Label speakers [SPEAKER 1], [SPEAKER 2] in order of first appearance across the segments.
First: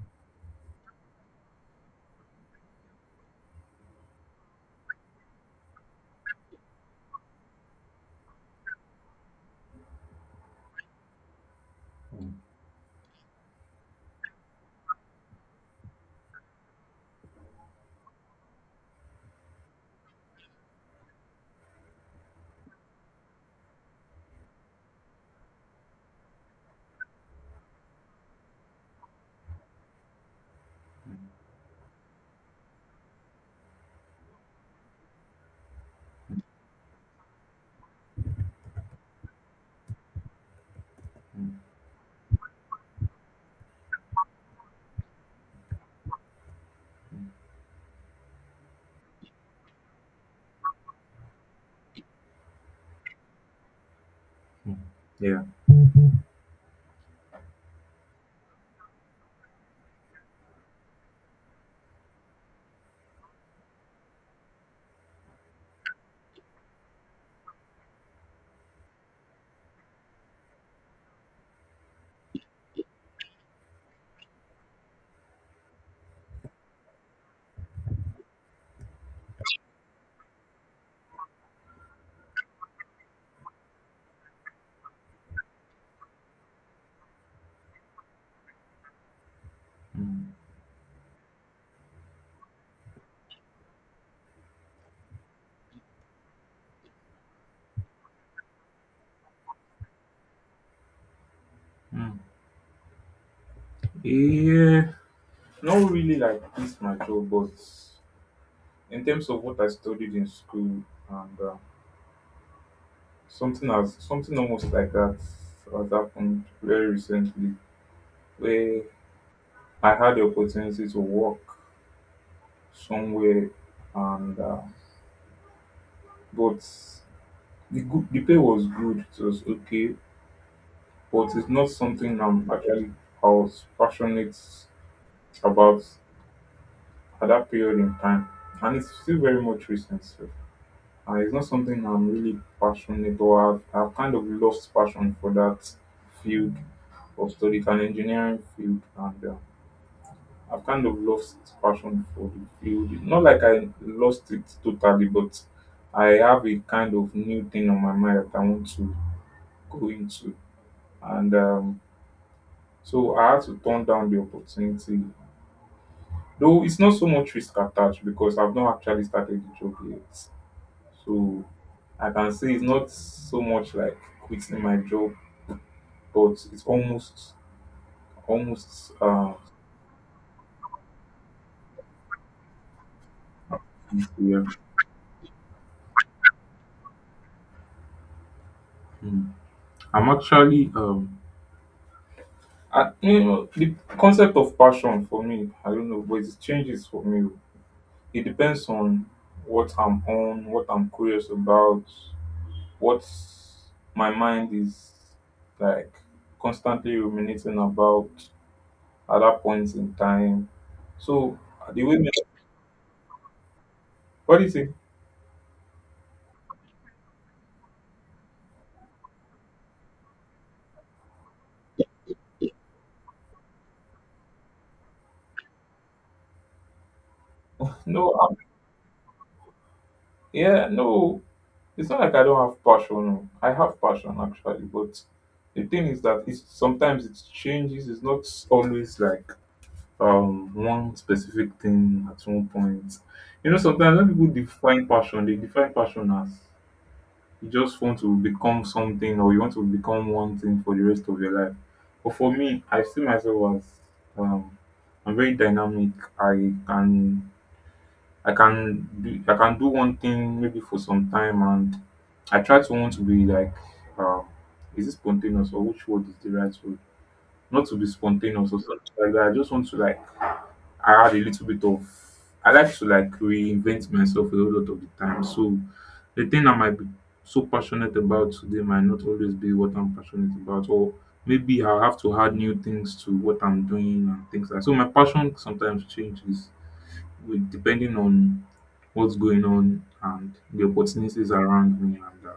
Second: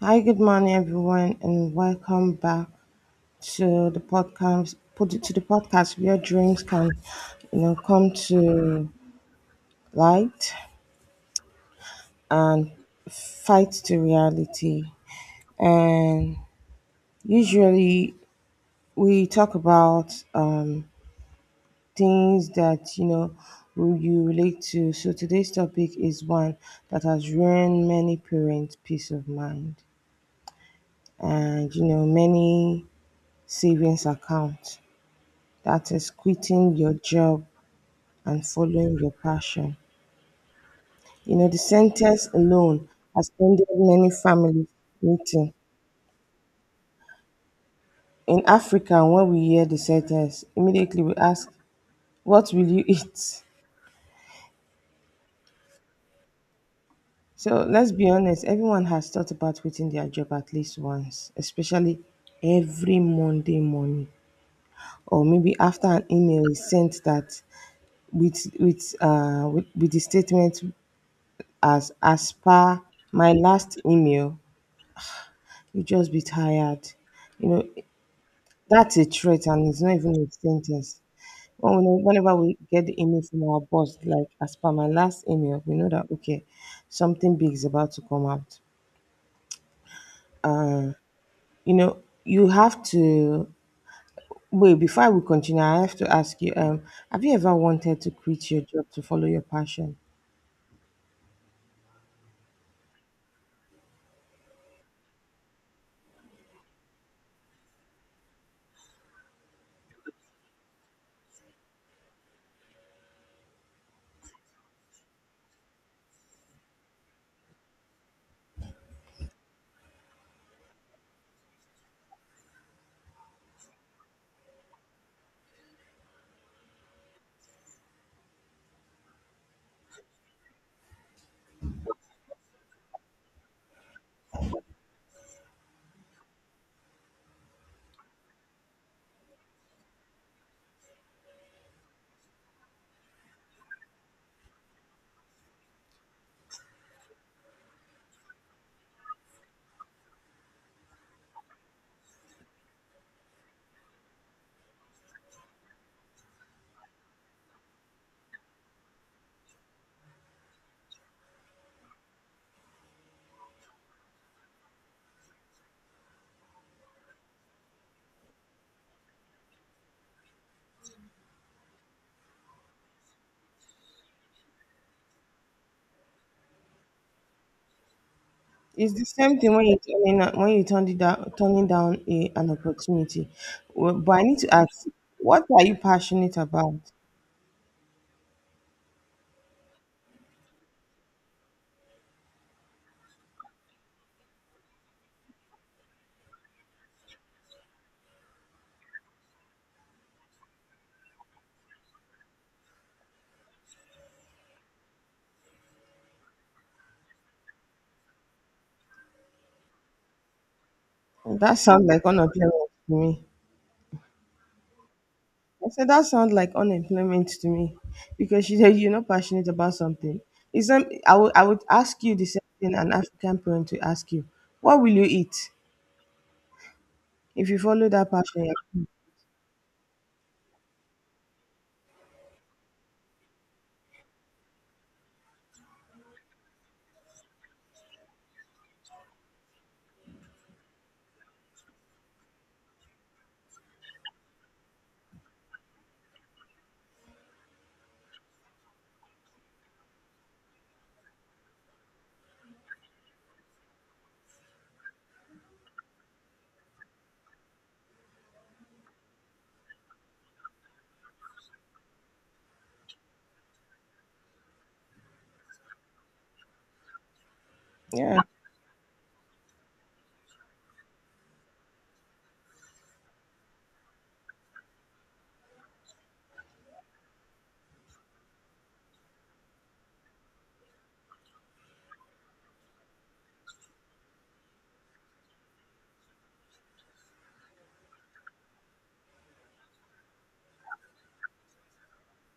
[SPEAKER 1] Hi, good morning, everyone, and welcome back to the podcast. Put it to the podcast where dreams can, you know, come to light and fight to reality. And usually, we talk about things that who you relate to. So today's topic is one that has ruined many parents' peace of mind, and you know, many savings accounts. That is quitting your job and following your passion. You know, the sentence alone has ended many families meeting. In Africa, when we hear the sentence, immediately we ask, what will you eat?
[SPEAKER 2] Yeah.
[SPEAKER 1] So let's be honest, everyone has thought about quitting their job at least once, especially every Monday morning, or maybe after an email is sent that with the statement as per my last email, you just be tired. You know, that's a threat and it's not even a sentence. Whenever we get the email from our boss, like as per my last email, we know that, okay, something big is about to come out. Uh, you know, you have to, wait, before we continue, I have to ask you, have you ever wanted to quit your job to follow your passion?
[SPEAKER 2] Yeah, not really like this mature, but in terms of what I studied in school and something as something almost like that has happened very recently, where I had the opportunity to work somewhere, and but the pay was good, it was okay, but it's not something I was passionate about at that period in time. And it's still very much recent. So, it's not something I'm really passionate or I've kind of lost passion for that field of study, it's an engineering field. And I've kind of lost passion for the field. Not like I lost it totally, but I have a kind of new thing on my mind that I want to go into. And so I had to turn down the opportunity. Though it's not so much risk attached because I've not actually started the job yet. So I can say it's not so much like quitting my job, but it's almost almost
[SPEAKER 1] It's the
[SPEAKER 2] uh
[SPEAKER 1] same thing when when you turn it down, turning down an opportunity. Well, but I need
[SPEAKER 2] Yeah.
[SPEAKER 1] to ask, what are you passionate about?
[SPEAKER 2] Mm. I'm actually. You know, the concept of passion for me, I don't know, but it changes for me. It depends on what I'm curious about, what my mind is like constantly ruminating about at that point in time. So
[SPEAKER 1] That
[SPEAKER 2] the
[SPEAKER 1] sounds
[SPEAKER 2] way,
[SPEAKER 1] like unemployment to me.
[SPEAKER 2] what do you think?
[SPEAKER 1] I said that sounds like unemployment to me because you said you're not passionate about something. It's some, I would ask you the same thing an African parent to ask you. What will you eat if you follow that
[SPEAKER 2] No,
[SPEAKER 1] passion?
[SPEAKER 2] yeah, no, it's not like I don't have passion. No. I have passion actually, but the thing is that it's sometimes it changes. It's not always like one specific thing at one point. You know, sometimes when people define passion, they define passion as you just want to become something or you want to become one thing for the rest of your life. But for me, I see myself as um I'm very dynamic. I can I can do one thing maybe for some time and I try to want to be like um is it spontaneous, or which word is the right word? Not to be
[SPEAKER 1] Yeah,
[SPEAKER 2] spontaneous or something like that. I just want to like add a little bit of I like to like reinvent myself a whole lot of the time. So the thing I might be so passionate about today might not always be what I'm passionate about, or maybe I'll have to add new things to what I'm doing and things like so my passion sometimes changes with depending on what's going on and the opportunities around me and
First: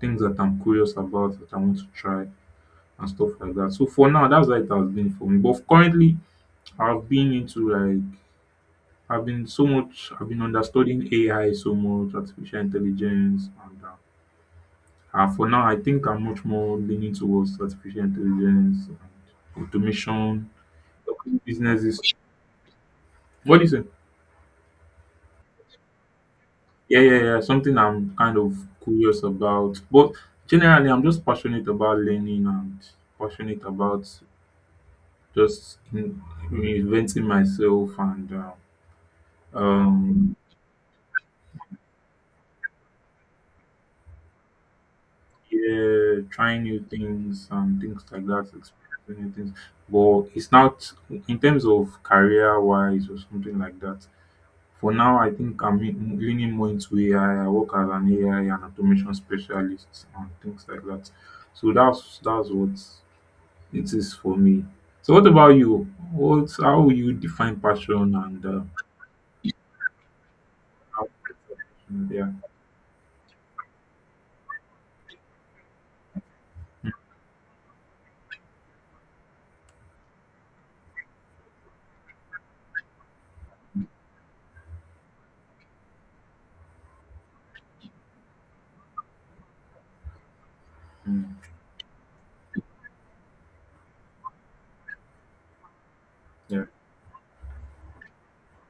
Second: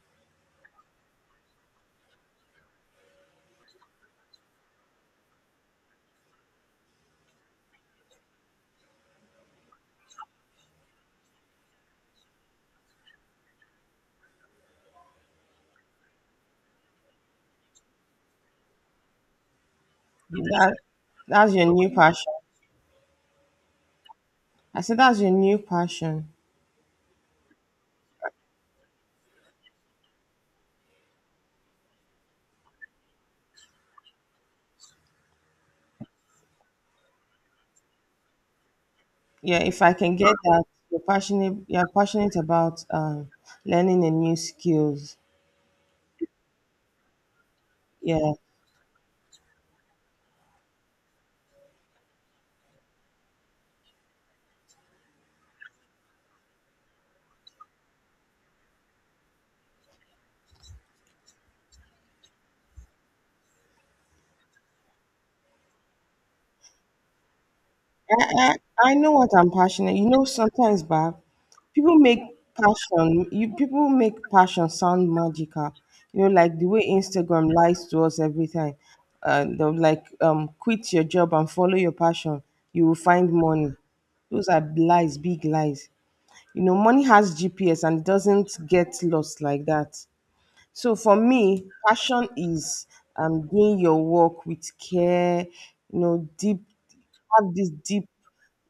[SPEAKER 2] things that I'm curious about that I want to try and stuff like that. So for now, that's how it has been for me. But currently, I've been into like I've been so much. I've been understudying AI so much, artificial intelligence, and for now, I think I'm much more leaning towards artificial intelligence and automation,
[SPEAKER 1] that that's your new
[SPEAKER 2] businesses.
[SPEAKER 1] passion.
[SPEAKER 2] What is do?
[SPEAKER 1] I said that's your new passion.
[SPEAKER 2] Yeah, yeah, yeah. Something I'm kind of curious about. But generally, I'm just passionate about learning and passionate about just in- reinventing myself and
[SPEAKER 1] Yeah, if I can get
[SPEAKER 2] um,
[SPEAKER 1] that, you're passionate about learning a new skills.
[SPEAKER 2] yeah, trying new things and things like
[SPEAKER 1] Yeah,
[SPEAKER 2] that, experiencing new things. But it's not in terms of career wise or something like that. For now, I think leaning more into AI. Work as an AI and automation specialist and things like that. So that's what. It is for me. So what about you? What How would you define passion
[SPEAKER 1] I,
[SPEAKER 2] and uh,
[SPEAKER 1] I know what I'm passionate. You know, sometimes,
[SPEAKER 2] how-
[SPEAKER 1] Bob, people make
[SPEAKER 2] Yeah.
[SPEAKER 1] passion. You people make passion sound magical. You know, like the way Instagram lies to us every time. They're like, quit your job and follow your passion. You will find money. Those are lies, big lies. You know, money has GPS and it doesn't get lost like that. So for
[SPEAKER 2] Mm,
[SPEAKER 1] me, passion is doing your work with care, you know, deep,
[SPEAKER 2] yeah.
[SPEAKER 1] have this deep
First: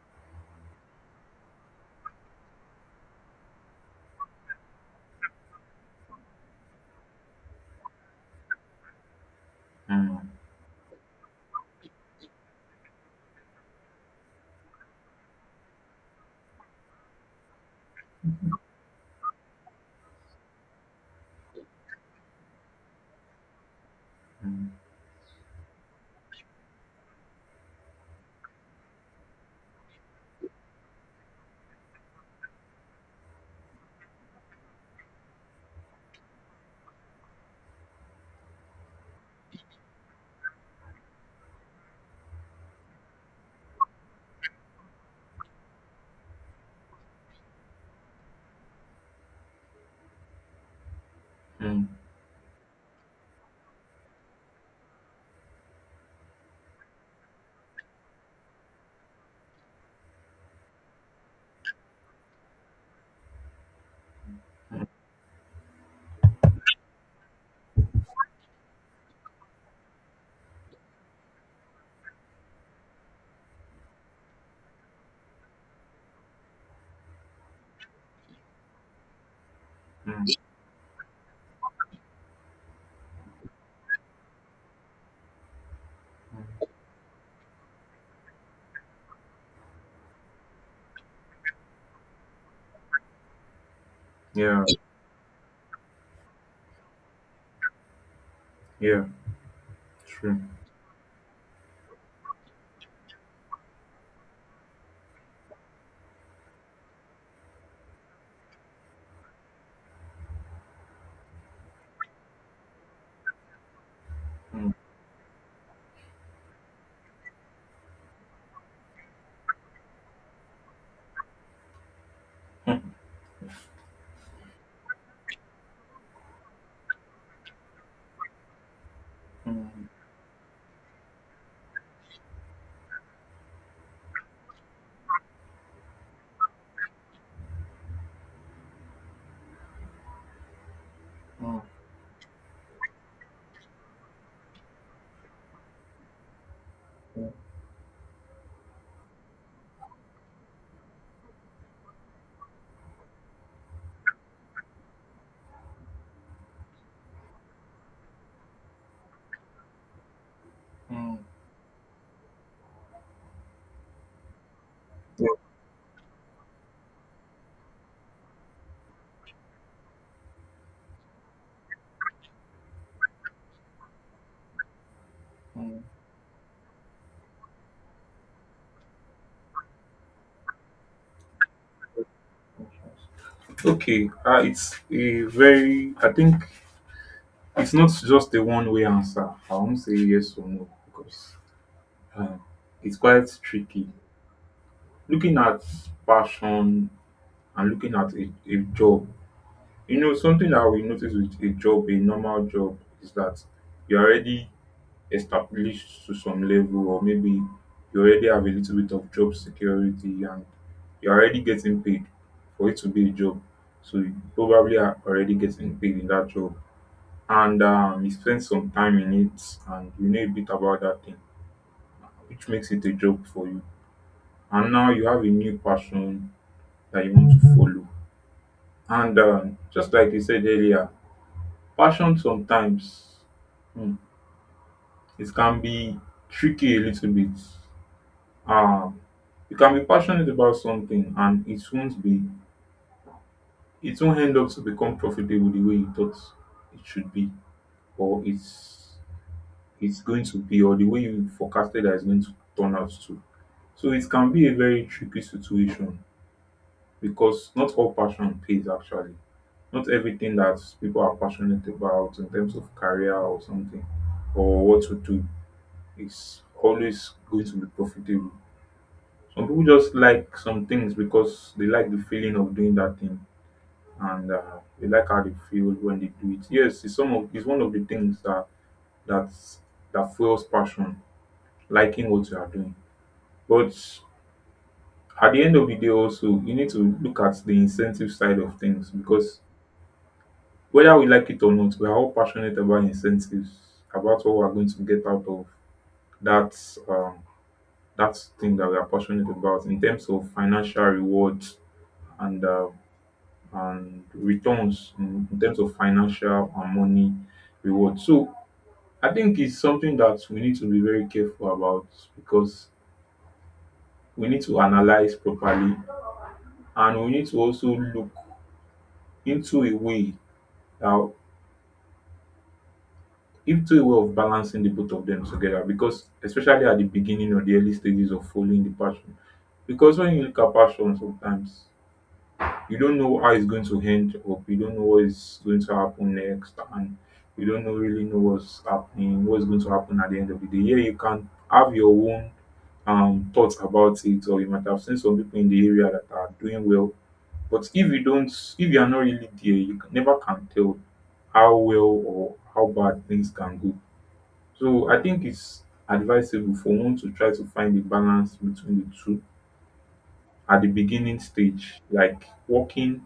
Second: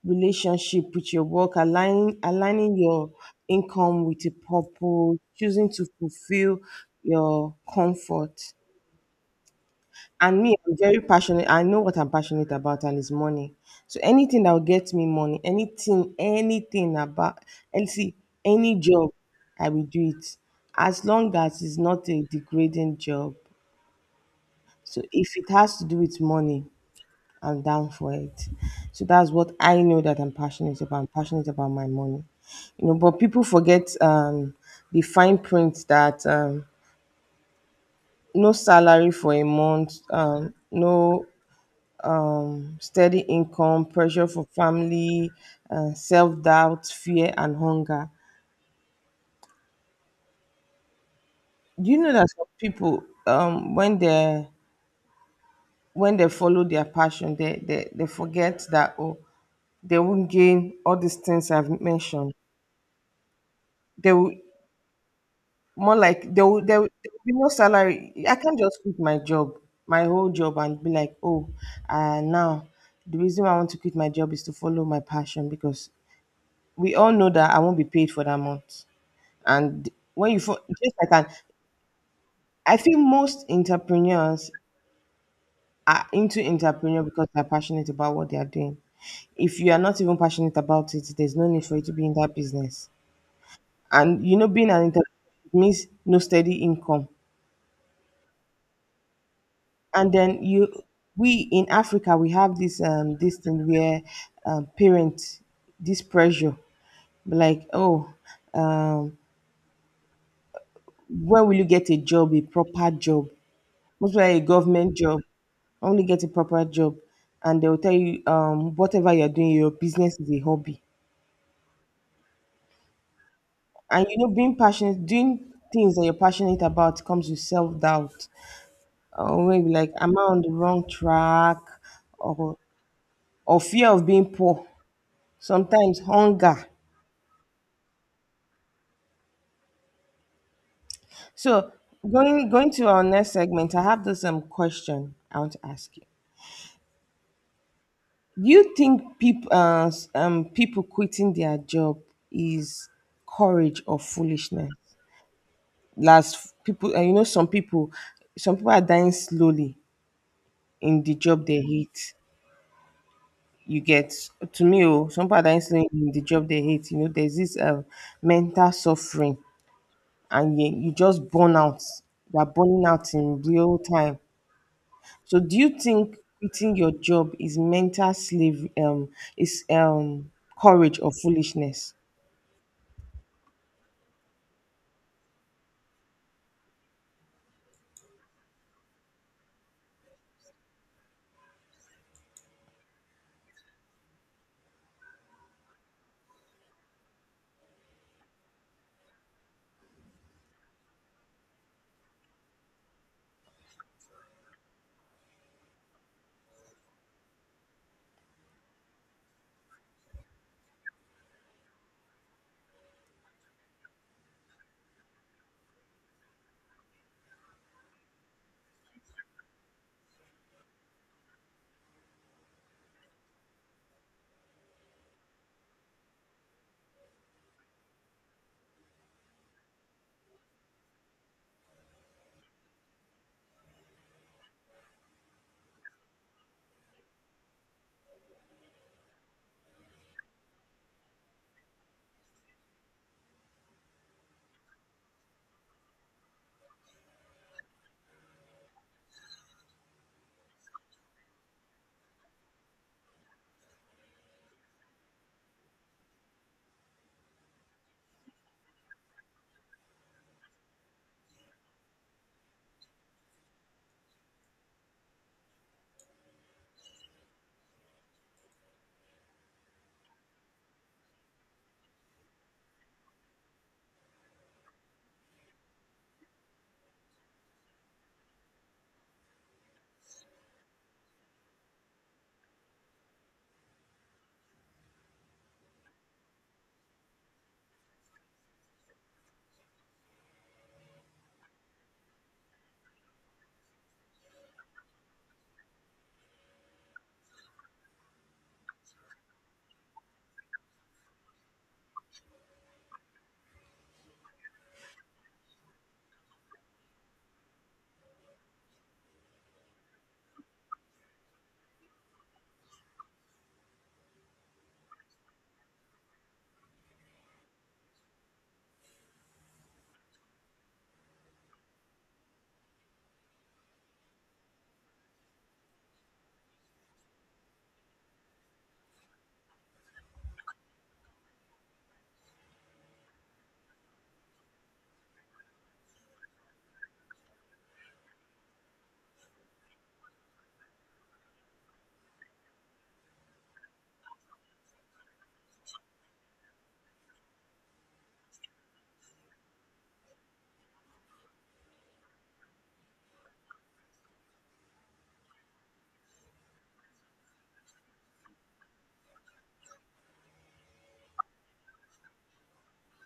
[SPEAKER 1] relationship with your work, aligning your income with a purpose, choosing to fulfill your comfort.
[SPEAKER 2] Mm,
[SPEAKER 1] And me, I'm very passionate. I know what I'm passionate about, and it's money. So anything that will get me money, anything about, and see, any job, I will do it, as long as it's not a degrading job.
[SPEAKER 2] mm, mm,
[SPEAKER 1] So if it has to do with money, I'm down for it. So that's what I know that I'm passionate about. I'm passionate about my money, you know. But people forget the fine print that no salary for a month, no steady income, pressure for family, self doubt, fear, and hunger.
[SPEAKER 2] mm,
[SPEAKER 1] Do you know that some people, when they follow their passion, they forget that oh, they won't gain all these things I've mentioned. They will more like they will there will be no salary. I can't just quit my job, my whole job, and be like, oh, now the reason why I want to quit my job is to follow my passion because we all know that I won't be paid for that month. And when
[SPEAKER 2] mm.
[SPEAKER 1] you fo- just like an, I feel most entrepreneurs are into entrepreneur because they're passionate about what they are doing. If you are not even passionate about it, there's no need for you to be in that business. And you know,
[SPEAKER 2] Yeah.
[SPEAKER 1] being an entrepreneur means no steady income.
[SPEAKER 2] Yeah.
[SPEAKER 1] And
[SPEAKER 2] True.
[SPEAKER 1] then we in Africa, we have this this thing where parents this pressure, like oh, um, when will you get a job, a proper job? Most likely a
[SPEAKER 2] Mm,
[SPEAKER 1] government job. Only get a proper job, and they will tell you whatever you're doing, your business is a hobby.
[SPEAKER 2] mm,
[SPEAKER 1] And you know, being passionate, doing things that you're passionate about comes with self doubt, or maybe like, am I on the wrong track, or or fear of being poor. Sometimes hunger. So going to our next segment, I have this question I want to ask you. You think people people quitting their job is courage or foolishness? Last people, you know, some people are dying slowly in the
[SPEAKER 2] mm,
[SPEAKER 1] job they hate. You get to me, oh, some people are dying slowly in the job they hate. You know, there's this mental suffering, and you just burn out. You are burning out in real time. So, do you
[SPEAKER 2] mm.
[SPEAKER 1] think quitting your job is mental slave, is courage or foolishness?
[SPEAKER 2] Okay. It's a very I think it's not just a one way answer. I won't say yes or no because um, it's quite tricky. Looking at passion and looking at a job. You know, something that we notice with a job, a normal job, is that you're already established to some level, or maybe you already have a little bit of job security and you're already getting paid for it to be a job. So you probably are already getting paid in that job. And you spend some time in it and you know a bit about that thing, which makes it a job for you. And now you have a new passion that you want to follow. And just like you said earlier, passion sometimes mm, it can be tricky a little bit. Um, you can be passionate about something and it won't end up to become profitable the way you thought it should be or it's going to be, or the way you forecasted that it's going to turn out to. So it can be a very tricky situation because not all passion pays actually. Not everything that people are passionate about in terms of career or something or what to do is always going to be profitable. Some people just like some things because they like the feeling of doing that thing and they like how they feel when they do it. Yes, it's one of the things that that's that fuels passion, liking what you are doing. But at the end of the day also you need to look at the incentive side of things because whether we like it or not, we are all passionate about incentives, about what we are going to get out of that um, That thing that we are passionate about in terms of financial rewards and and returns in terms of financial and money rewards. So I think it's something that we need to be very careful about because we need to analyze properly and we need to also look into a way uh, into a way of balancing the both of them together because especially at the beginning or the early stages of following the passion. Because when you look at passion sometimes you don't know how it's going to end up. You don't know what is going to happen next, and you don't know really know what's happening, what's going to happen at the end of the day. Yeah, you can have your own thoughts about it, or you might have seen some people in the area that are doing well. But if you don't, if you are not really there, you can, never can tell how well or how bad things can go. So I think it's advisable for one to try to find a balance between the two at the beginning stage, like working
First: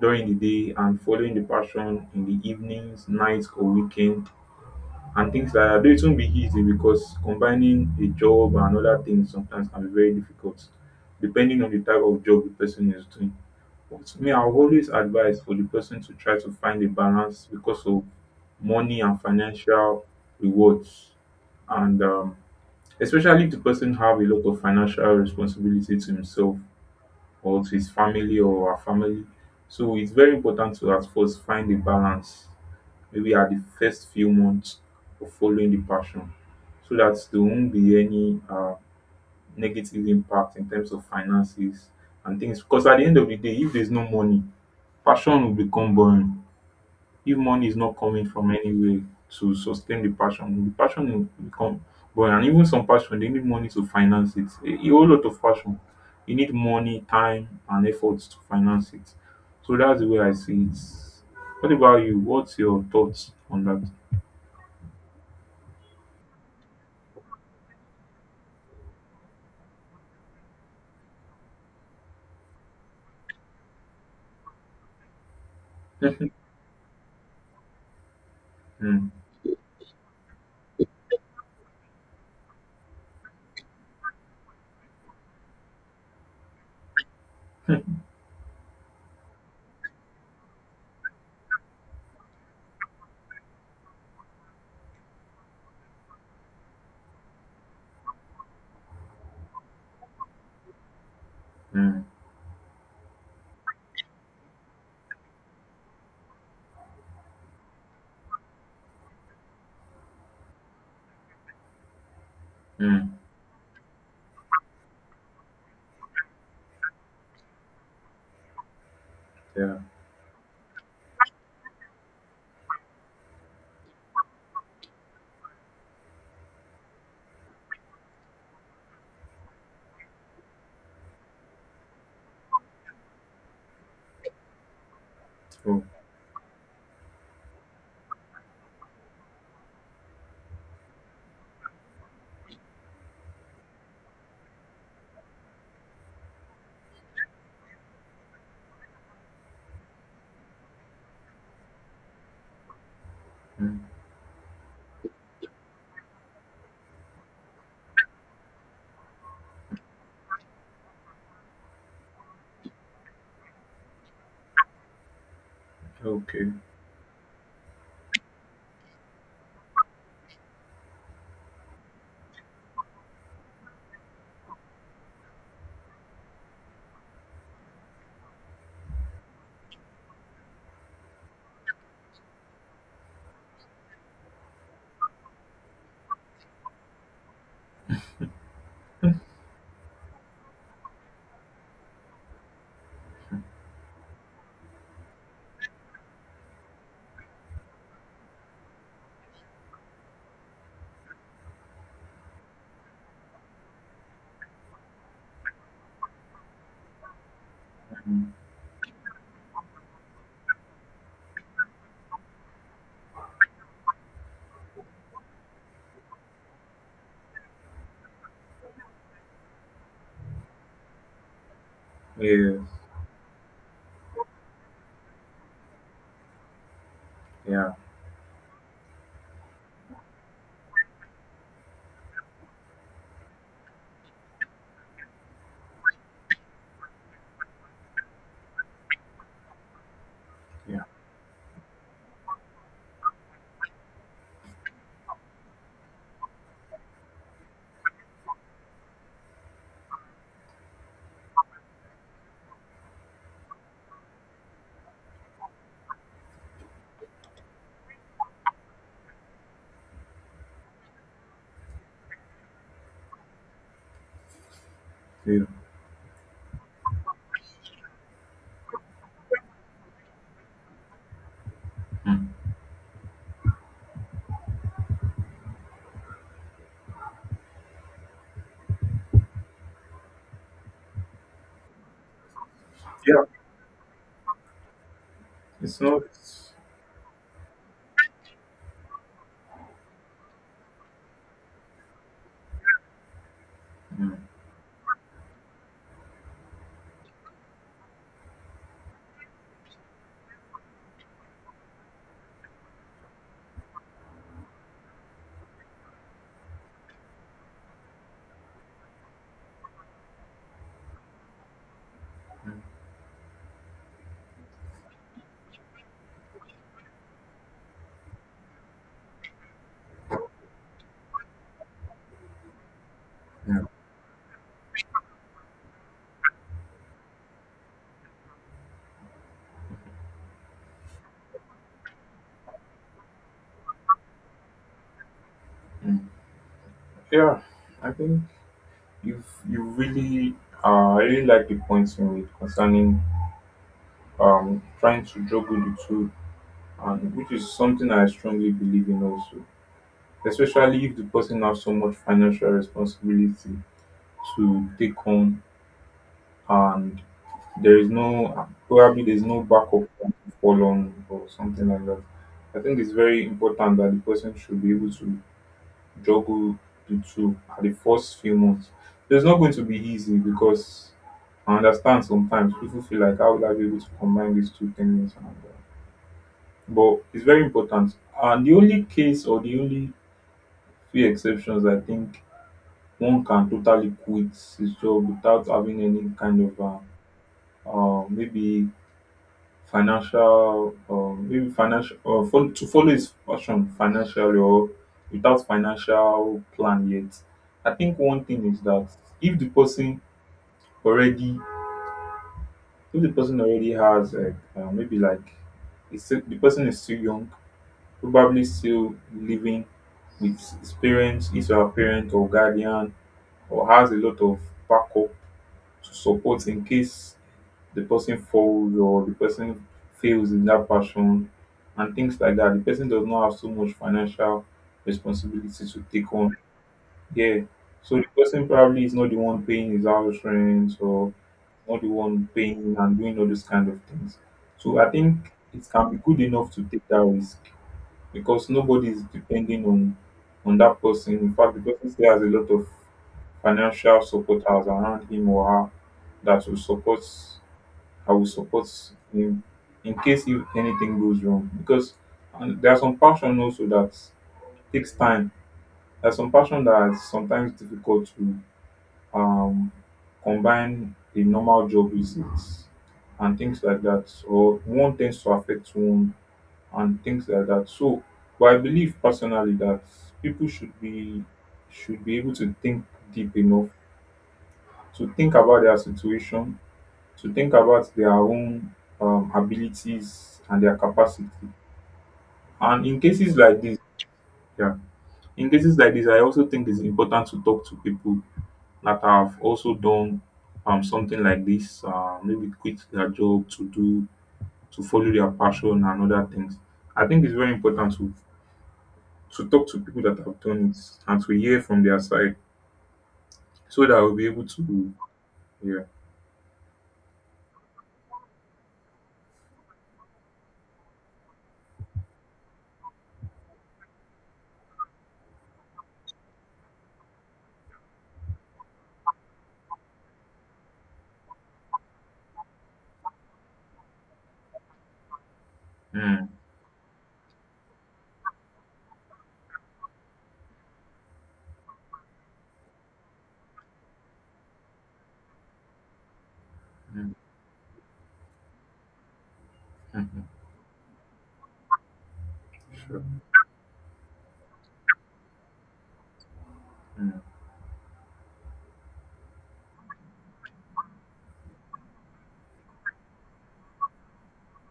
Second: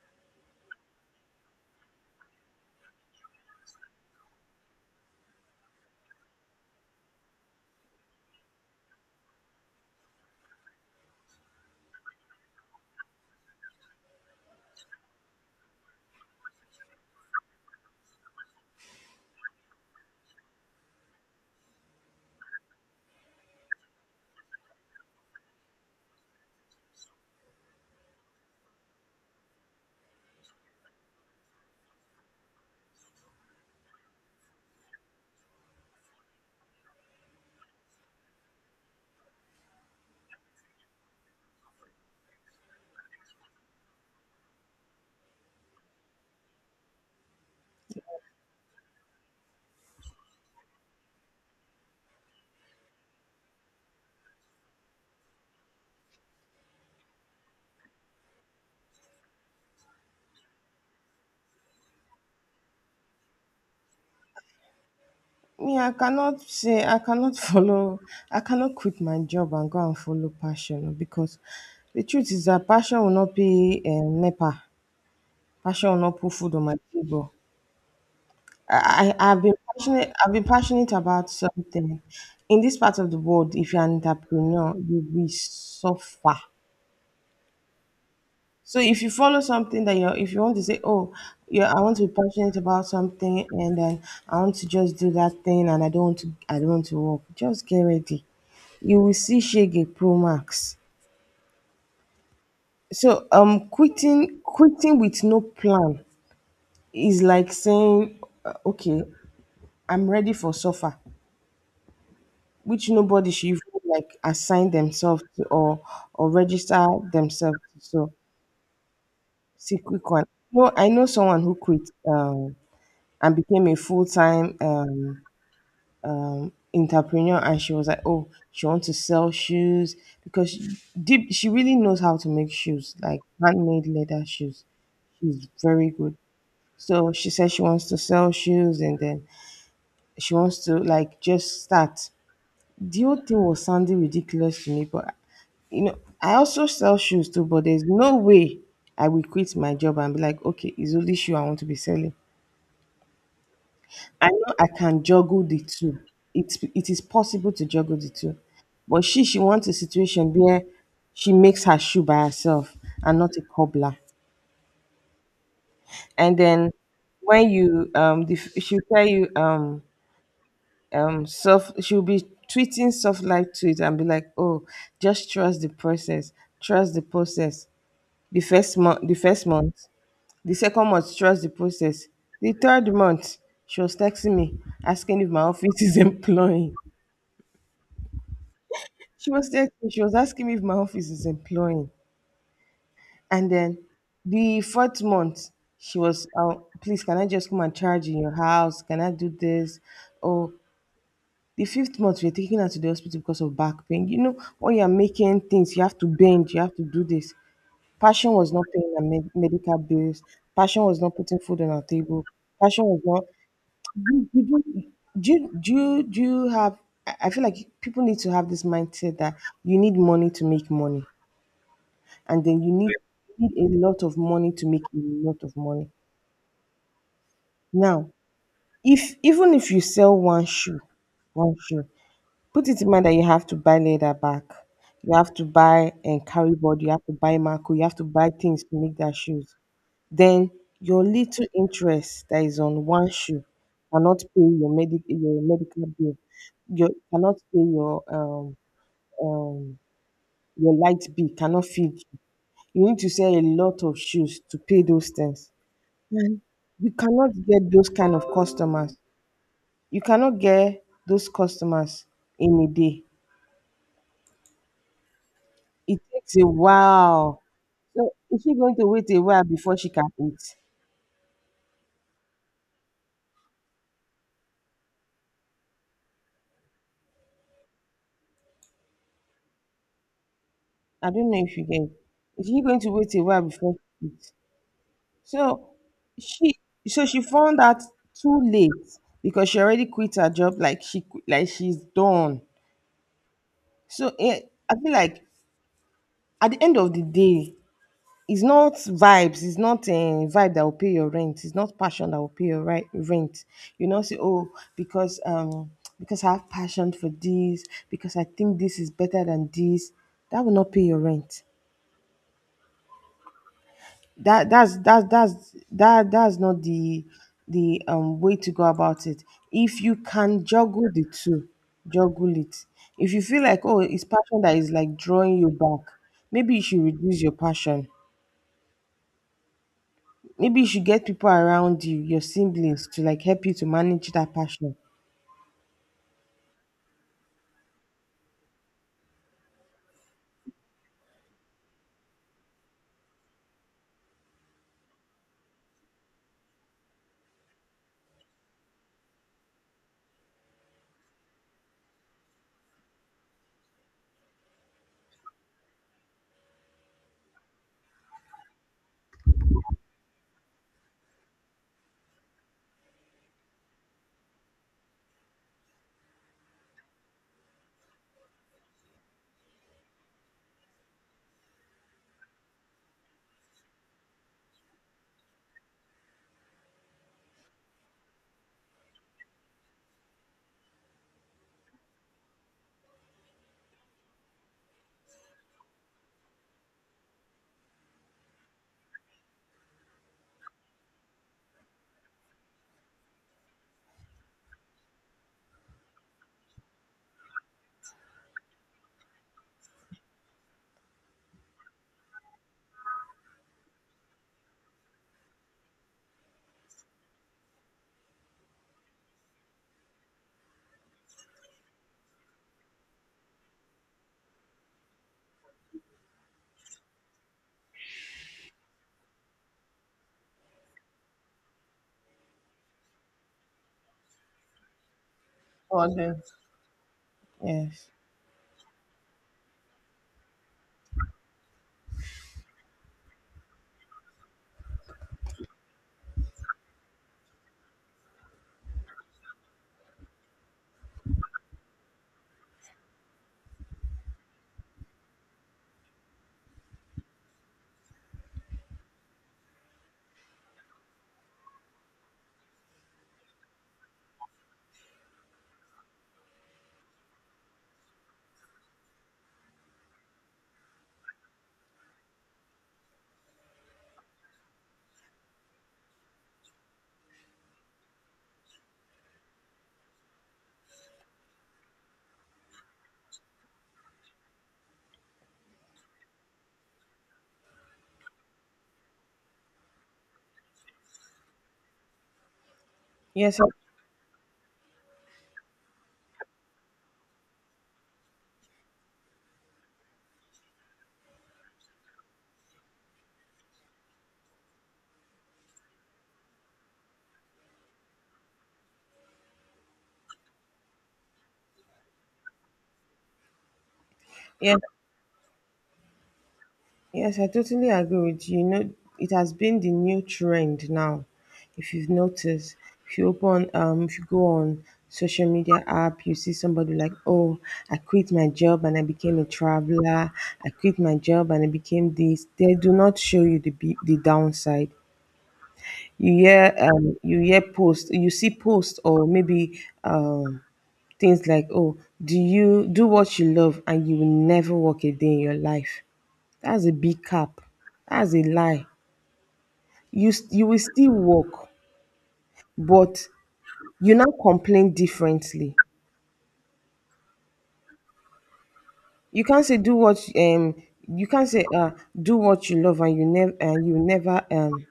[SPEAKER 2] during the day and following the passion in the evenings, nights, or weekend and things like that. Though it won't be easy because combining a job and other things sometimes can be very difficult depending on the type of job the person is doing. But me, I always advise for the person to try to find a balance because of money and financial rewards and especially if the person have a lot of financial responsibility to himself or to his family or her family. So it's very important to at first find a balance, maybe at the first few months of following the passion, so that there won't be any negative impact in terms of finances and things. Because at the end of the day, if there's no money, passion will become boring if money is not coming from anywhere to sustain the passion, the passion will come but and even some passion they need money to finance it a whole lot of passion you need money, time and efforts to finance it. So that's the way I see it. What about you, what's your thoughts on that?
[SPEAKER 1] Me, I cannot follow, I cannot quit my job and go and follow passion, no, because the truth is that passion will not be nepa, passion will not put food on my table.
[SPEAKER 2] Mm,
[SPEAKER 1] I've been passionate about something. In this part of the world if you're an entrepreneur you will suffer. So if you follow something that you're, if you want to say, oh, yeah, I want to be passionate about something, and then I want to just do that thing, and I don't want to work. Just get ready. You will see Shege Pro Max.
[SPEAKER 2] mm, mm.
[SPEAKER 1] So quitting with no plan is like saying, okay, I'm ready for suffer, which nobody should even like assign themselves to or register themselves to. So see
[SPEAKER 2] Yeah.
[SPEAKER 1] quick one. No, I know someone who quit. Um, and became a full-time entrepreneur, and she was like, oh, she wants to sell shoes because deep, she really knows how to make shoes, like handmade leather shoes, she's
[SPEAKER 2] Oh,
[SPEAKER 1] very good. So she said she wants to sell shoes, and then she wants to like just start. The whole thing was sounding ridiculous to me, but you know I also sell shoes too, but there's no way I will quit my job and be like, okay, it's only shoe I want to be selling.
[SPEAKER 2] mm,
[SPEAKER 1] I know I can juggle the two. It is possible to juggle the two. But she wants a situation where she makes her shoe by herself and not a cobbler. And
[SPEAKER 2] okay.
[SPEAKER 1] then she'll tell you soft, she'll be treating soft life to it and be like, oh, just trust the process, trust the process. The first month, the second month, trust the process. The third month, she was texting me asking if my office is employing. She was asking me if my office is employing. And then the fourth month, she was, oh, please, can I just come and charge in your house? Can I do this? Oh, the fifth month, we're taking her to the hospital because of back pain. You know, when you're making things, you have to bend, you have to do this.
[SPEAKER 2] Mm,
[SPEAKER 1] Passion was not paying her medical bills. Passion was not putting food on our table. Passion was not. You do, do, you- do, you- Do you have? I feel like people need to have this mindset that you need money to make money. And
[SPEAKER 2] yes.
[SPEAKER 1] then you need a lot of money to make a lot of money.
[SPEAKER 2] Yeah,
[SPEAKER 1] Now, if even if you sell one shoe, put it in mind that you have to buy leather back, you have to buy and carry board, you have to buy marco, you have to buy things to make that shoes. Then
[SPEAKER 2] yeah,
[SPEAKER 1] your little interest that is on one shoe cannot pay your medic your medical bill, your cannot pay um your light bill, cannot feed you. You need to sell a lot of shoes to pay those things. And you cannot get those kind of customers. You cannot get those customers in a day.
[SPEAKER 2] yeah.
[SPEAKER 1] It takes a while. So is she going to wait a while before she can eat?
[SPEAKER 2] Mm,
[SPEAKER 1] I don't know if you get. Is she going to wait a
[SPEAKER 2] yeah,
[SPEAKER 1] while before she eats? So
[SPEAKER 2] it's not.
[SPEAKER 1] she so she found out too late because she already quit her job. Like she's done. So
[SPEAKER 2] Mm,
[SPEAKER 1] eh, I feel like at the end of the day, it's not vibes, it's not a vibe that will pay your rent. It's not passion that will pay your rent. You know, say, oh, because because I have passion for this, because I think this is better than this, that will not pay your rent. That's not the way to go about it. If you can juggle the two, juggle it. If you feel like,
[SPEAKER 2] yeah.
[SPEAKER 1] oh, it's passion that is like drawing you back, maybe you should reduce your passion. Maybe you should get people around you, your siblings, to like help you to manage that passion.
[SPEAKER 2] Mm, yeah, I think you really, I really like the points you made concerning trying to juggle the two, and which is something I strongly believe in also. Especially if the person has so much financial responsibility to take on and there is no probably there's no backup plan to fall on or something like that. I think it's very important that the person should be able to juggle the two at the first few months. So it's not going to be easy because I understand sometimes people feel like how will I be able to combine these two things and but it's very important. And the only case or the only few exceptions I think one can totally quit his job without having any kind of uh, uh, maybe maybe financial fol to follow his passion financially or without financial plan yet. I think one thing is that if the person already if the person already has like maybe like the person is still young, probably still living with his parents, his or her parent or guardian, or has a lot of backup to support in case the person falls or the person fails in that passion and things like that. The person does not have so much financial responsibility to
[SPEAKER 1] For
[SPEAKER 2] take on. Yeah.
[SPEAKER 1] yes.
[SPEAKER 2] So the person probably is not the one paying his house rent or not the one paying and doing all those kind of things. So I think it can be good enough to take that risk because nobody is depending on that person. In fact, the person still has a lot of financial supporters around him or her that will support I will support him in case if anything goes wrong. Because and there are some passion also that takes time. There's some passion that is sometimes difficult to um, combine a normal job with it and things like that. Or one tends to affect one and things like that. So, but I believe personally that people should be able to think deep enough to think about their situation to think about their own abilities and their capacity. And in cases
[SPEAKER 1] Yes.
[SPEAKER 2] like this, yeah, in cases like this, I also think it's important to talk to people that have also done something like this, maybe quit their job to do to follow their passion and other things. I think it's very important to talk to people that have done it and to hear from their side so that we'll be able
[SPEAKER 1] Yes.
[SPEAKER 2] to yeah.
[SPEAKER 1] Yes, I totally agree with you. You know, it has been the new trend now. If you've noticed, if you open, if you go on social media app, you see somebody like, oh, I quit my job and I became a traveler. I quit my job and I became this. They do not show you the downside. You
[SPEAKER 2] Mm,
[SPEAKER 1] hear you hear post, you see post, or maybe things like, oh, do you do what you love and you will never work a day in your life. That's a big
[SPEAKER 2] mm,
[SPEAKER 1] cap. That's a lie.
[SPEAKER 2] mm, mm,
[SPEAKER 1] You will still work,
[SPEAKER 2] sure.
[SPEAKER 1] but you now complain differently.
[SPEAKER 2] Mm,
[SPEAKER 1] You can't say do what, you can't say, do what you love and you never, and you never,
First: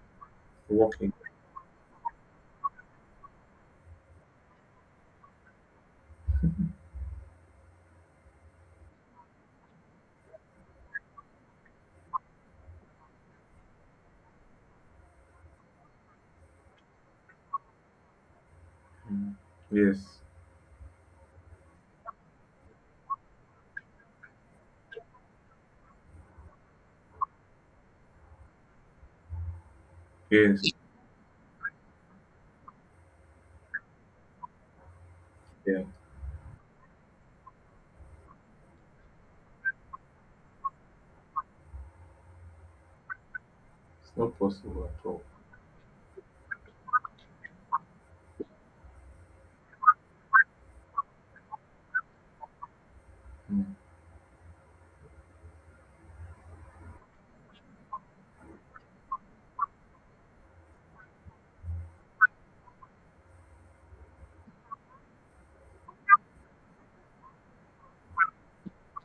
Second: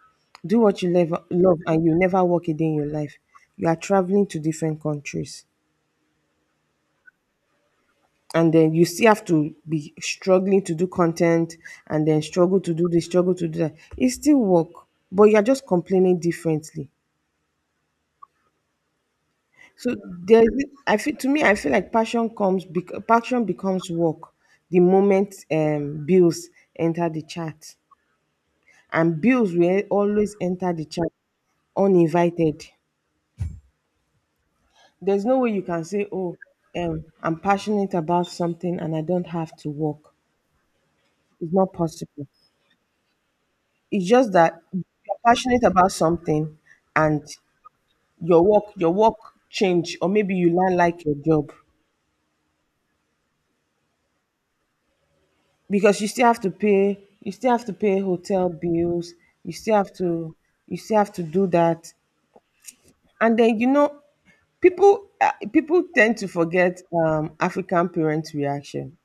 [SPEAKER 1] do what you
[SPEAKER 2] working.
[SPEAKER 1] love and you never work a day in your life. You are traveling to different countries, and then you still have to be struggling to do content, and then struggle to do this, struggle to do that. It's still work, but you're just complaining differently.
[SPEAKER 2] Mm,
[SPEAKER 1] So
[SPEAKER 2] yes.
[SPEAKER 1] there's, I feel, to me, I feel like passion comes, passion becomes work the moment bills enter the chat, and bills will always enter
[SPEAKER 2] Yes.
[SPEAKER 1] the chat uninvited. There's no way you
[SPEAKER 2] Yeah.
[SPEAKER 1] can say, "Oh, I'm passionate about something and I don't have to work." It's not possible. It's
[SPEAKER 2] It's
[SPEAKER 1] just
[SPEAKER 2] not
[SPEAKER 1] that
[SPEAKER 2] possible at
[SPEAKER 1] you're
[SPEAKER 2] all.
[SPEAKER 1] passionate about something, and your work change, or maybe you land like your job,
[SPEAKER 2] Mm.
[SPEAKER 1] because you still have to pay, you still have to pay hotel bills, you still have to, you still have to do that. And then, you know, people people tend to forget African parents reaction.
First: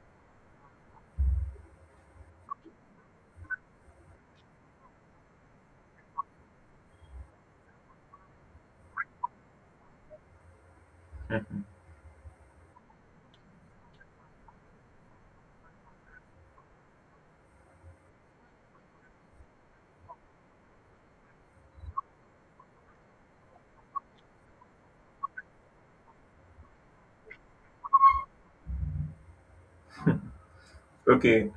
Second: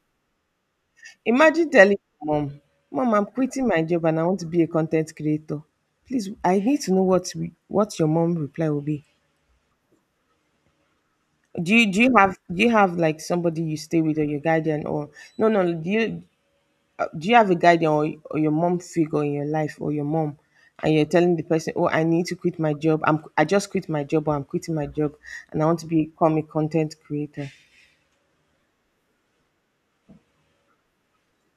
[SPEAKER 1] Imagine telling your mom, "Mom, I'm quitting my job and I want to be a content creator." Please, I need to know what we, what your mom reply will be. Do you have do you have like somebody you stay with, or your guardian, or no, no, do you have a guardian, or your mom figure in your life, or your mom, and you're telling the person, oh, I need to quit my job, I just quit my job, or I'm quitting my job, and I want to become a content creator.
[SPEAKER 2] Okay,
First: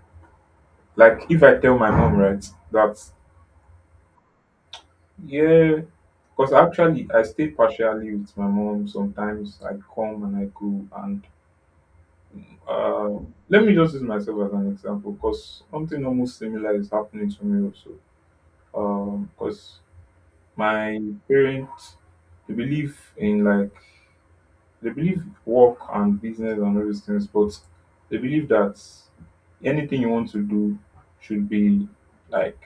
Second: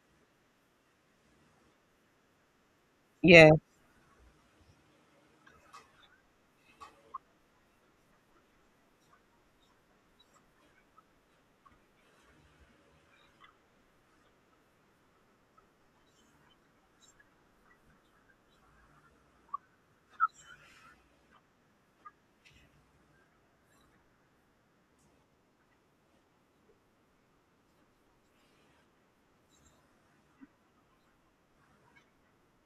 [SPEAKER 2] like if I tell my mom, right, that
[SPEAKER 1] Yeah.
[SPEAKER 2] yeah, because actually I stay partially with my mom. Sometimes I come and I go, and let me just use myself as an example, because something almost similar is happening to me also. Because my parents they believe in like they believe work and business and all those things, but they believe that anything you want to do should be like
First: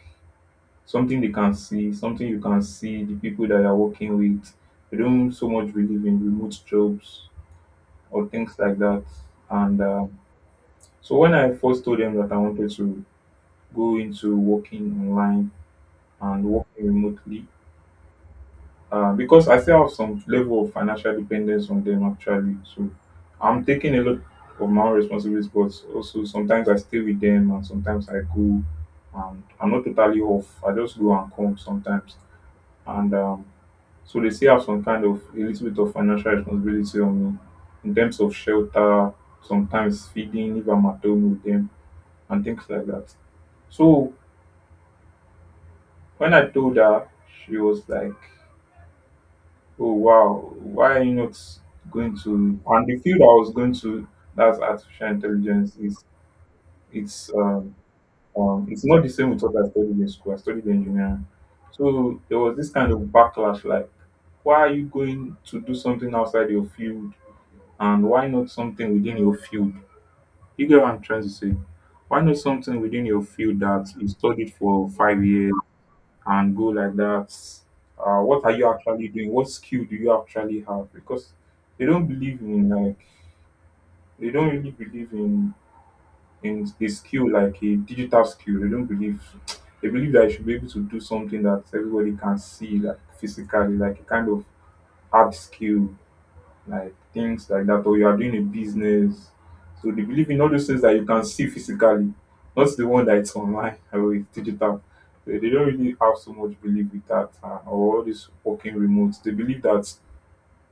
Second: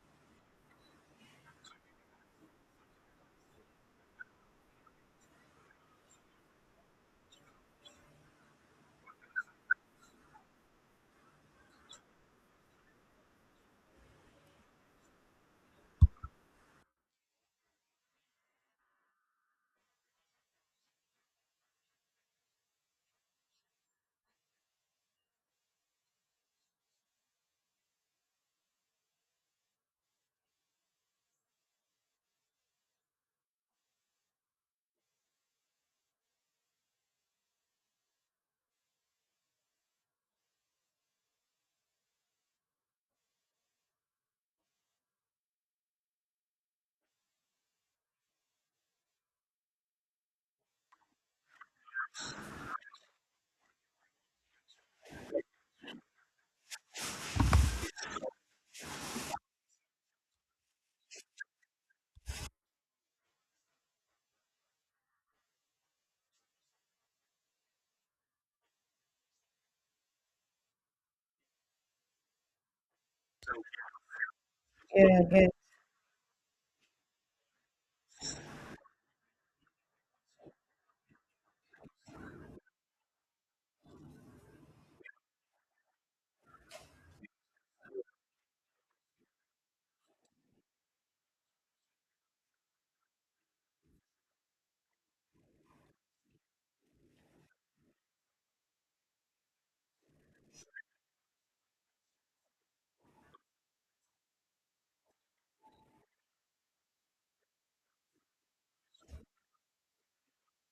[SPEAKER 2] something they can see, something you can see the people that you're working with. They don't so much believe in remote jobs or things like that. And so when I first told them that I wanted to go into working online and working remotely, because I still have some level of financial dependence on them actually. So I'm taking a lot of my own responsibilities, but also sometimes I stay with them and sometimes I go and I'm not totally off. I just go and come sometimes. And so they still have some kind of a little bit of financial responsibility on me in terms of shelter, sometimes feeding if I'm at home with them and things like that. So when I told her, she was like, oh wow, why are you not going to? And the field I was going to, that's artificial intelligence. Is it's um, it's not the same with what I studied in school. I studied engineering, so there was this kind of backlash. Like, why are you going to do something outside your field, and why not something within your field? You get what I'm trying to say? Why not something within your field that you studied for
[SPEAKER 1] Yeah,
[SPEAKER 2] five
[SPEAKER 1] yeah.
[SPEAKER 2] years? And go like that. What are you actually doing? What skill do you actually have? Because they don't believe in like they don't really believe in a skill like a digital skill. They don't believe they believe that you should be able to do something that everybody can see like physically, like a kind of hard skill like things like that, or you are doing a business. So they believe in all those things that you can see physically, not the one that it's online or it's digital. They don't really have so much belief with that or all this working remote. They believe that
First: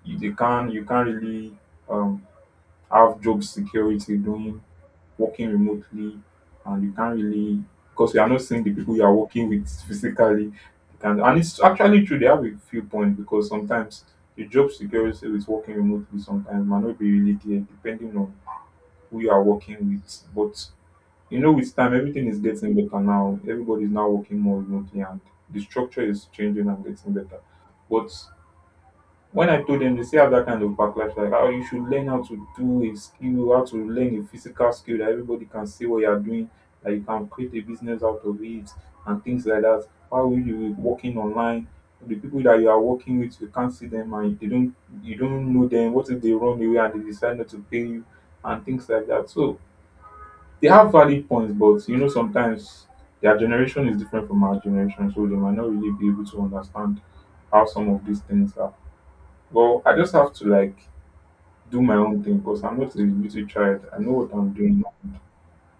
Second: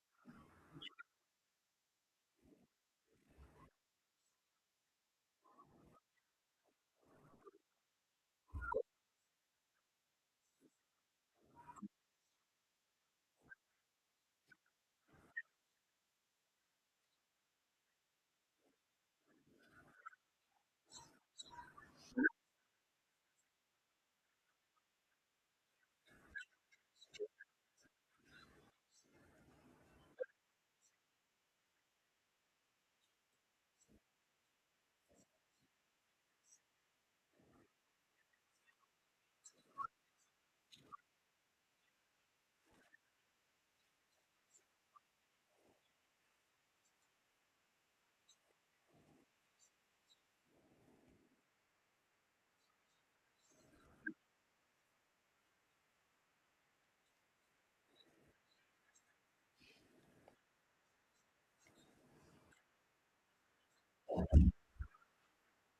[SPEAKER 2] you, they can you can't really um, have job security doing working remotely and you can't really because you are not seeing the people you are working with physically. You can, and it's actually true, they have a few points because sometimes the job security with working remotely sometimes might not be really there depending on who you are working with. But you know, with time, everything is getting better now. Everybody is now working more remotely and the structure is changing and getting better. But when I told them, they still have that kind of backlash like, oh, you should learn how to do a skill, how to learn a physical skill that everybody can see what you are doing, that you can create a business out of it, and things like that. Why will you be working online? The people that you are working with, you can't see them and they don't you don't know them. What if they run away and they decide not to pay you and things like that? So they have valid points, but you know, sometimes their generation is different from our generation, so they might not really be able to understand how some of these things are. Well, I just have to like do my own thing because I'm not a little child. I know what I'm doing.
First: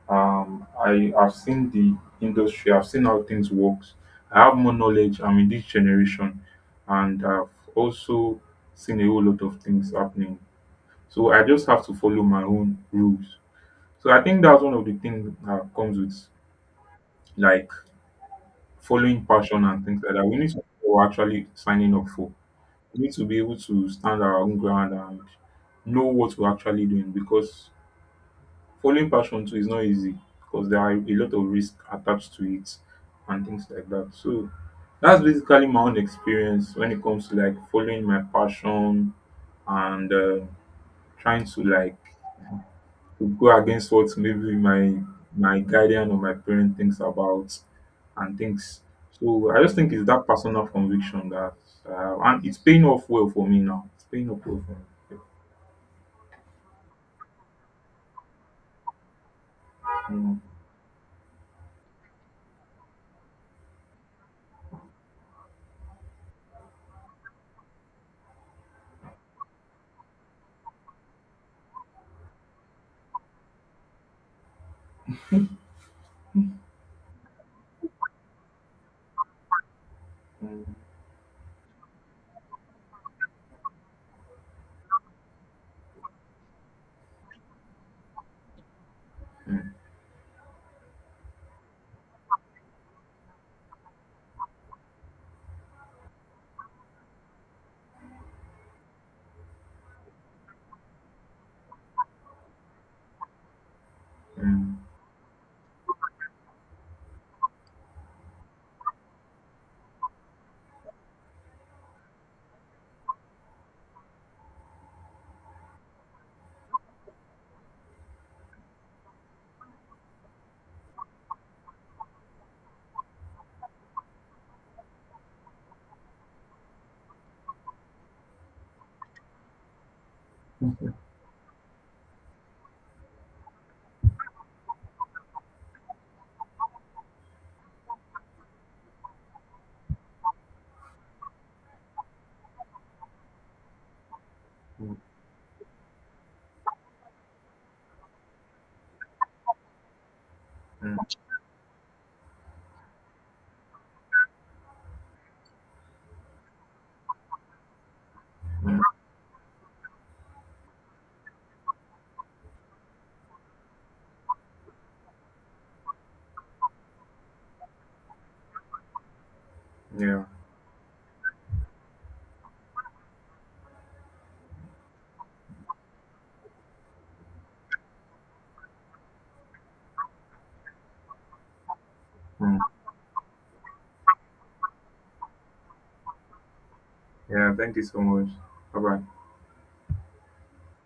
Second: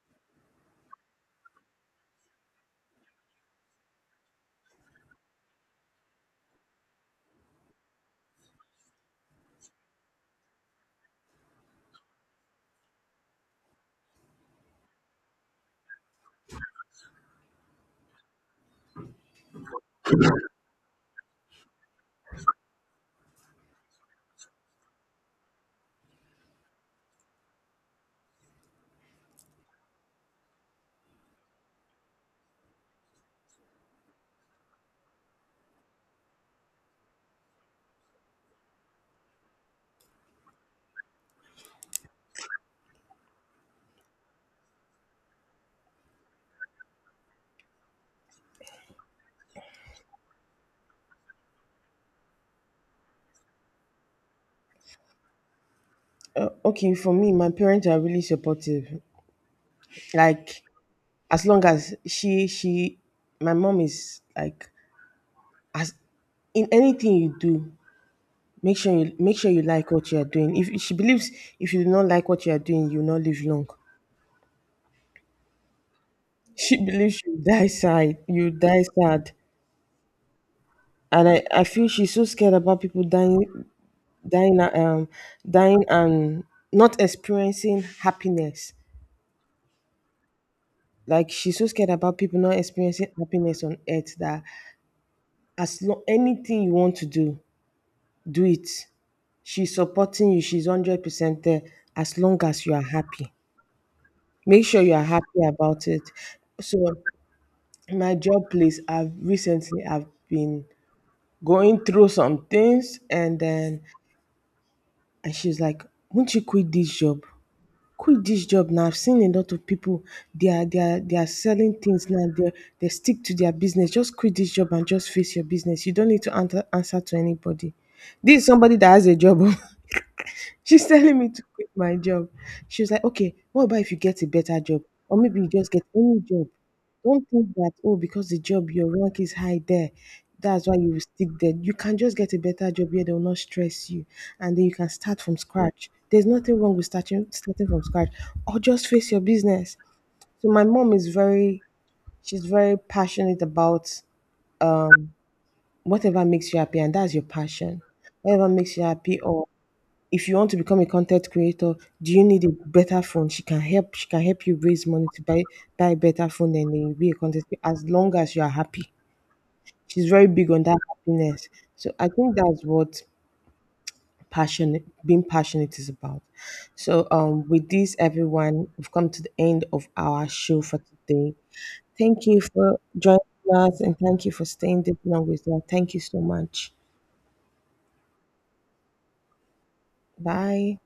[SPEAKER 2] I have seen the industry. I've seen how things works. I have more knowledge. I'm in this generation, and I've also seen a whole lot of things happening. So I just have to follow my own rules. So I think that's one of the things that comes with like following passion and things like that. We need something we're actually signing up for. We need to be able to stand our own ground and know what we're actually doing because following passion too is not easy because there are a lot of risks attached to it and things like that. So that's basically my own experience when it comes to like following my passion and trying to like would go against what maybe my guardian or my parent thinks about and things. So I just think it's that personal conviction that, and it's paying off well for me now. It's paying off well for me.
[SPEAKER 1] Okay, for me, my parents are really supportive.
[SPEAKER 2] Yeah. Mm,
[SPEAKER 1] Like, as long as she my mom is like, as in, anything you do, make sure you like what you are doing. If she believes, if you do not like what you are doing, you will not live long. She believes you die sad. You die sad.
[SPEAKER 2] mm,
[SPEAKER 1] And I feel she's so scared about people dying, dying, dying and not experiencing happiness.
[SPEAKER 2] mm,
[SPEAKER 1] Like, she's so scared about people not experiencing happiness on earth, that as long anything you want to do, do it. She's supporting you. She's 100% there, as long as you are happy.
[SPEAKER 2] mm,
[SPEAKER 1] Make
[SPEAKER 2] mm,
[SPEAKER 1] sure you are happy about it. So my job place, I've been going through some things, and then, and she's like, won't you quit this job? Quit this job now. I've seen a lot of people, they are selling things now. They stick to their business. Just quit this job and just face your business. You don't need to answer to anybody. This is somebody that has a job. She's telling me to quit my job. She was like, okay, what about if you get a better job? Or maybe you just get any job. Don't think that, oh, because the job, your rank is high there, that's why you will stick there. You can just get a better job here. They will not stress you. And then you can start from scratch. There's nothing wrong with starting from scratch. Or just face your business. So my
[SPEAKER 2] mm.
[SPEAKER 1] mom
[SPEAKER 2] Mm,
[SPEAKER 1] is very, she's very passionate about whatever makes you happy. And that's your passion. Whatever makes you
[SPEAKER 2] mm.
[SPEAKER 1] happy. Or if you want to become a content creator, do you need a better phone? She can help. She can help you raise money to buy a better phone, and then you be a content creator as long as you are happy. She's
[SPEAKER 2] Yeah,
[SPEAKER 1] very big on that happiness. So I think that's what passionate, being passionate is about. So, with this, everyone, we've come to the end of our show for today. Thank you
[SPEAKER 2] mm.
[SPEAKER 1] for joining us, and thank you for staying this long with us. Thank you so much.
[SPEAKER 2] Yeah. Thank you so much. Bye bye.
[SPEAKER 1] Bye.